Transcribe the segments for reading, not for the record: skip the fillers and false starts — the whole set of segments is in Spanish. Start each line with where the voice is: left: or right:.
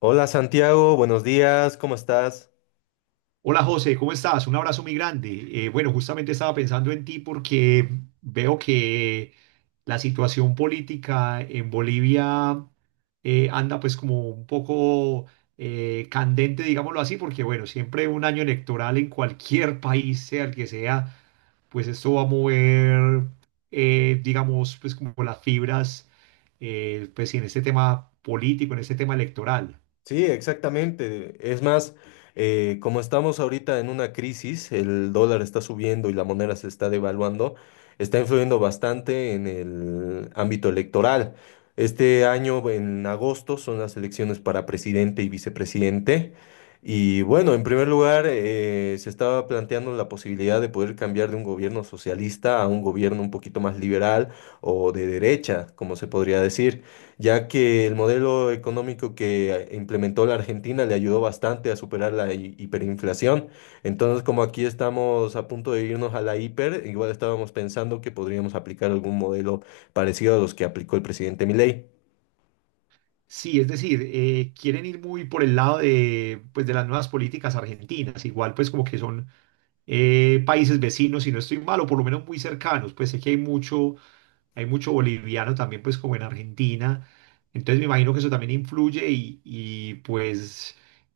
left: Hola Santiago, buenos días, ¿cómo estás?
right: Hola José, ¿cómo estás? Un abrazo muy grande. Bueno, justamente estaba pensando en ti porque veo que la situación política en Bolivia anda pues como un poco candente, digámoslo así, porque bueno, siempre un año electoral en cualquier país, sea el que sea, pues esto va a mover, digamos, pues como las fibras, pues en este tema político, en este tema electoral.
left: Sí, exactamente. Es más, como estamos ahorita en una crisis, el dólar está subiendo y la moneda se está devaluando, está influyendo bastante en el ámbito electoral. Este año, en agosto, son las elecciones para presidente y vicepresidente. Y bueno, en primer lugar, se estaba planteando la posibilidad de poder cambiar de un gobierno socialista a un gobierno un poquito más liberal o de derecha, como se podría decir. Ya que el modelo económico que implementó la Argentina le ayudó bastante a superar la hiperinflación. Entonces, como aquí estamos a punto de irnos a la hiper, igual estábamos pensando que podríamos aplicar algún modelo parecido a los que aplicó el presidente Milei.
right: Sí, es decir, quieren ir muy por el lado de, pues, de las nuevas políticas argentinas, igual pues como que son países vecinos, si no estoy mal, o por lo menos muy cercanos, pues sé que hay mucho boliviano también pues como en Argentina, entonces me imagino que eso también influye y pues,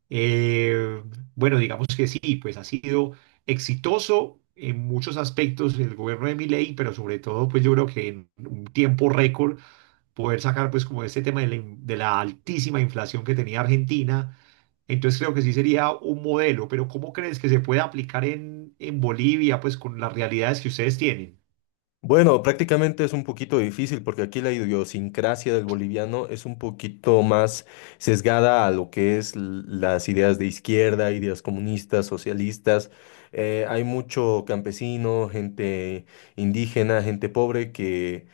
right: eh, bueno, digamos que sí, pues ha sido exitoso en muchos aspectos el gobierno de Milei, pero sobre todo pues yo creo que en un tiempo récord poder sacar pues como este tema de la, de la altísima inflación que tenía Argentina. Entonces creo que sí sería un modelo, pero ¿cómo crees que se puede aplicar en Bolivia pues con las realidades que ustedes tienen?
left: Bueno, prácticamente es un poquito difícil porque aquí la idiosincrasia del boliviano es un poquito más sesgada a lo que es las ideas de izquierda, ideas comunistas, socialistas. Hay mucho campesino, gente indígena, gente pobre que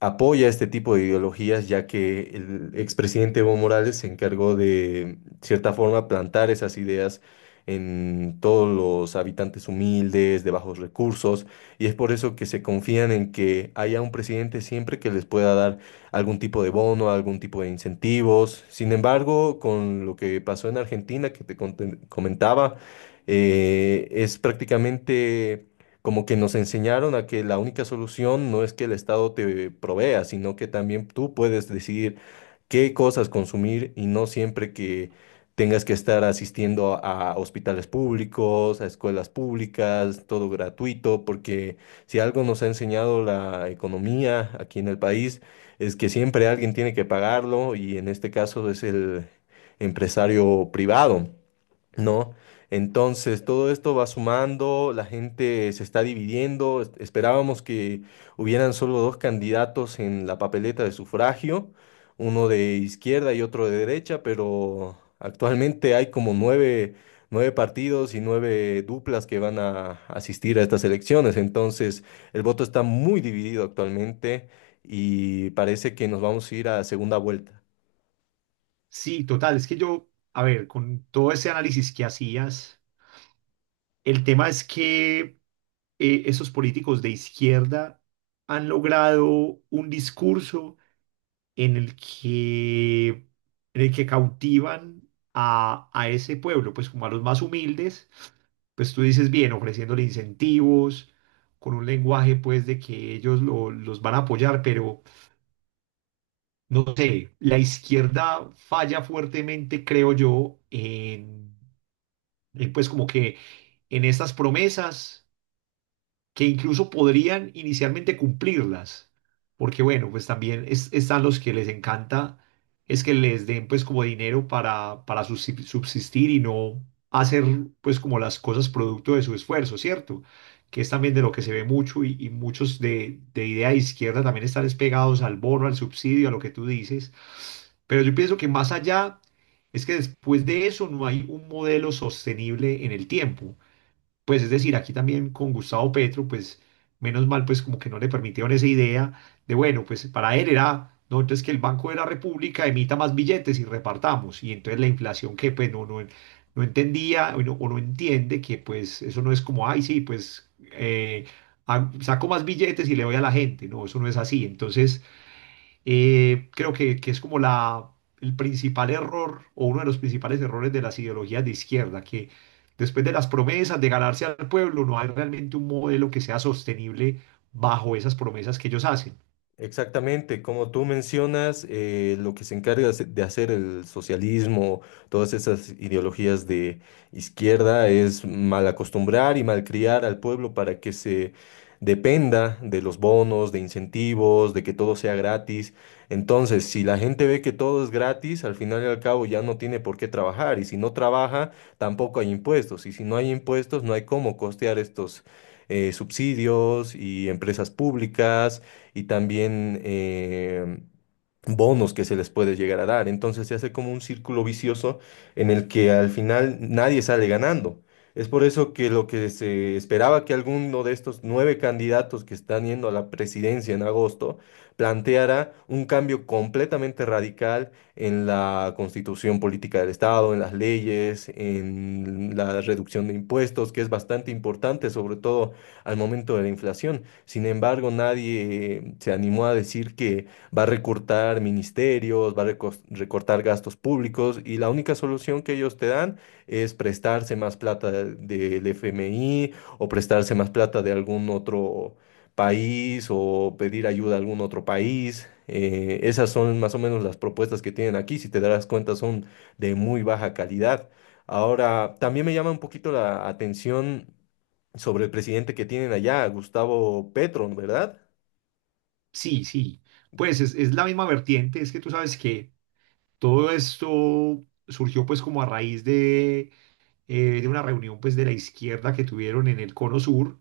left: apoya este tipo de ideologías, ya que el expresidente Evo Morales se encargó de cierta forma plantar esas ideas en todos los habitantes humildes, de bajos recursos y es por eso que se confían en que haya un presidente siempre que les pueda dar algún tipo de bono, algún tipo de incentivos. Sin embargo, con lo que pasó en Argentina, que comentaba, es prácticamente como que nos enseñaron a que la única solución no es que el Estado te provea, sino que también tú puedes decidir qué cosas consumir y no siempre que tengas que estar asistiendo a hospitales públicos, a escuelas públicas, todo gratuito, porque si algo nos ha enseñado la economía aquí en el país es que siempre alguien tiene que pagarlo y en este caso es el empresario privado. ¿No? Entonces, todo esto va sumando, la gente se está dividiendo. Esperábamos que hubieran solo dos candidatos en la papeleta de sufragio, uno de izquierda y otro de derecha, pero actualmente hay como nueve, nueve partidos y nueve duplas que van a asistir a estas elecciones. Entonces, el voto está muy dividido actualmente y parece que nos vamos a ir a segunda vuelta.
right: Sí, total, es que yo, a ver, con todo ese análisis que hacías, el tema es que esos políticos de izquierda han logrado un discurso en el que, en el que cautivan a ese pueblo, pues como a los más humildes, pues tú dices bien, ofreciéndole incentivos, con un lenguaje pues de que ellos los van a apoyar, pero no sé, la izquierda falla fuertemente, creo yo, en, pues como que en estas promesas que incluso podrían inicialmente cumplirlas, porque bueno, pues también están los que les encanta es que les den pues como dinero para subsistir y no hacer pues como las cosas producto de su esfuerzo, ¿cierto? Que es también de lo que se ve mucho y muchos de idea de izquierda también están despegados al bono, al subsidio, a lo que tú dices, pero yo pienso que más allá es que después de eso no hay un modelo sostenible en el tiempo. Pues es decir, aquí también con Gustavo Petro, pues menos mal, pues como que no le permitieron esa idea de, bueno, pues para él era, no, entonces que el Banco de la República emita más billetes y repartamos. Y entonces la inflación que pues no entendía o no entiende que pues eso no es como, ay, sí, pues ah, saco más billetes y le doy a la gente. No, eso no es así. Entonces… creo que es como la, el principal error o uno de los principales errores de las ideologías de izquierda, que después de las promesas de ganarse al pueblo, no hay realmente un modelo que sea sostenible bajo esas promesas que ellos hacen.
left: Exactamente, como tú mencionas, lo que se encarga de hacer el socialismo, todas esas ideologías de izquierda, es mal acostumbrar y malcriar al pueblo para que se dependa de los bonos, de incentivos, de que todo sea gratis. Entonces, si la gente ve que todo es gratis, al final y al cabo ya no tiene por qué trabajar, y si no trabaja, tampoco hay impuestos, y si no hay impuestos, no hay cómo costear estos subsidios y empresas públicas y también bonos que se les puede llegar a dar. Entonces se hace como un círculo vicioso en el que al final nadie sale ganando. Es por eso que lo que se esperaba que alguno de estos nueve candidatos que están yendo a la presidencia en agosto planteara un cambio completamente radical en la constitución política del Estado, en las leyes, en la reducción de impuestos, que es bastante importante, sobre todo al momento de la inflación. Sin embargo, nadie se animó a decir que va a recortar ministerios, va a recortar gastos públicos y la única solución que ellos te dan es prestarse más plata del FMI o prestarse más plata de algún otro país o pedir ayuda a algún otro país. Esas son más o menos las propuestas que tienen aquí. Si te darás cuenta, son de muy baja calidad. Ahora, también me llama un poquito la atención sobre el presidente que tienen allá, Gustavo Petro, ¿verdad?
right: Sí, sí, pues es la misma vertiente, es que tú sabes que todo esto surgió pues como a raíz de una reunión pues de la izquierda que tuvieron en el Cono Sur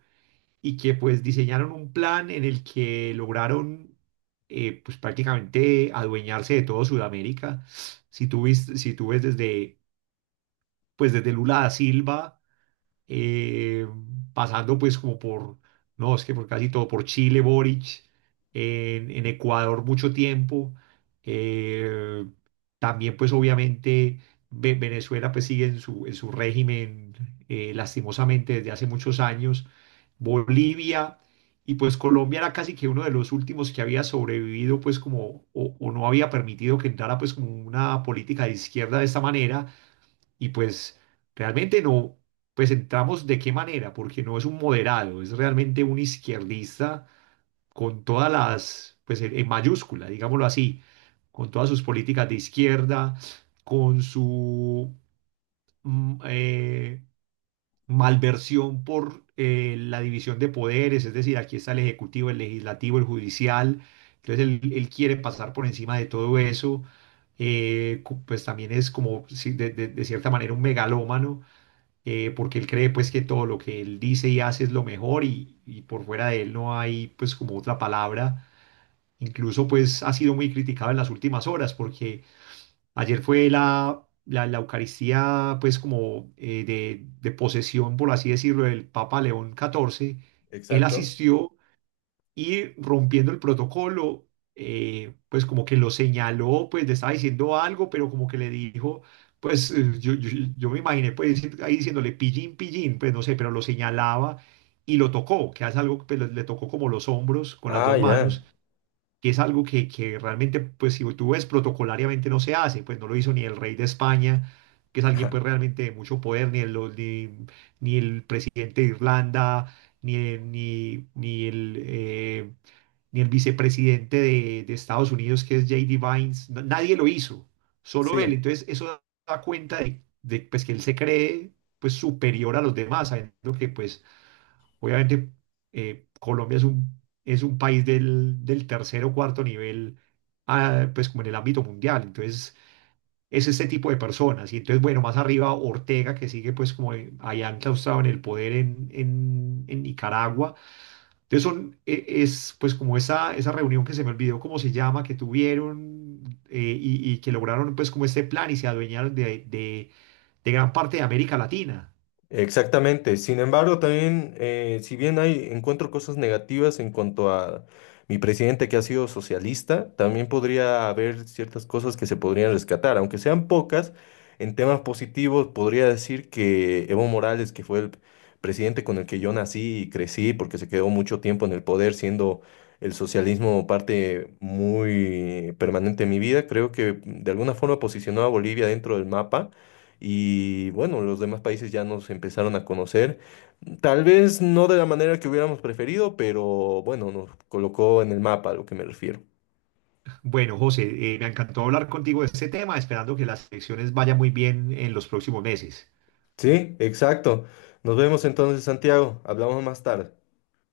right: y que pues diseñaron un plan en el que lograron, pues prácticamente adueñarse de todo Sudamérica. Si tú ves desde pues desde Lula da Silva, eh, pasando pues como por, no, es que por casi todo, por Chile, Boric, en Ecuador mucho tiempo, eh, también pues obviamente Venezuela pues sigue en su régimen, lastimosamente desde hace muchos años, Bolivia y pues Colombia era casi que uno de los últimos que había sobrevivido pues como o no había permitido que entrara pues como una política de izquierda de esta manera y pues realmente no, pues entramos de qué manera, porque no es un moderado, es realmente un izquierdista con todas las, pues en mayúscula, digámoslo así, con todas sus políticas de izquierda, con su mm, eh, malversión por la división de poderes, es decir, aquí está el ejecutivo, el legislativo, el judicial, entonces él quiere pasar por encima de todo eso. Pues también es como, de cierta manera, un megalómano, porque él cree pues que todo lo que él dice y hace es lo mejor y por fuera de él no hay pues como otra palabra. Incluso pues ha sido muy criticado en las últimas horas porque ayer fue la, la, la Eucaristía pues como de posesión, por así decirlo, del Papa León XIV. Él
left: Exacto.
right: asistió y rompiendo el protocolo, pues como que lo señaló, pues le estaba diciendo algo, pero como que le dijo, pues yo me imaginé pues ahí diciéndole pillín, pillín, pues no sé, pero lo señalaba y lo tocó, que hace algo pues, le tocó como los hombros con las
left: Ah,
right: dos
left: ya.
right: manos, que es algo que realmente, pues si tú ves protocolariamente no se hace, pues no lo hizo ni el rey de España, que es alguien pues realmente de mucho poder, ni el, ni, ni el presidente de Irlanda, ni, ni, ni el, ni el vicepresidente de Estados Unidos, que es J.D. Vines, nadie lo hizo, solo él.
left: Sí.
right: Entonces, eso da cuenta de, pues, que él se cree pues, superior a los demás, sabiendo que, pues, obviamente, Colombia es un país del, del tercer o cuarto nivel, ah, pues, como en el ámbito mundial. Entonces, es este tipo de personas. Y entonces, bueno, más arriba Ortega, que sigue, pues, como allá enclaustrado en el poder en, en Nicaragua, entonces son, es pues como esa reunión que se me olvidó cómo se llama, que tuvieron, y que lograron pues como este plan y se adueñaron de gran parte de América Latina.
left: Exactamente. Sin embargo, también, si bien hay, encuentro cosas negativas en cuanto a mi presidente que ha sido socialista, también podría haber ciertas cosas que se podrían rescatar, aunque sean pocas. En temas positivos, podría decir que Evo Morales, que fue el presidente con el que yo nací y crecí, porque se quedó mucho tiempo en el poder, siendo el socialismo parte muy permanente de mi vida, creo que de alguna forma posicionó a Bolivia dentro del mapa y bueno, los demás países ya nos empezaron a conocer. Tal vez no de la manera que hubiéramos preferido, pero bueno, nos colocó en el mapa a lo que me refiero.
right: Bueno, José, me encantó hablar contigo de este tema, esperando que las elecciones vayan muy bien en los próximos meses.
left: Sí, exacto. Nos vemos entonces, Santiago. Hablamos más tarde.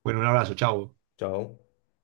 right: Bueno, un abrazo, chao.
left: Chao.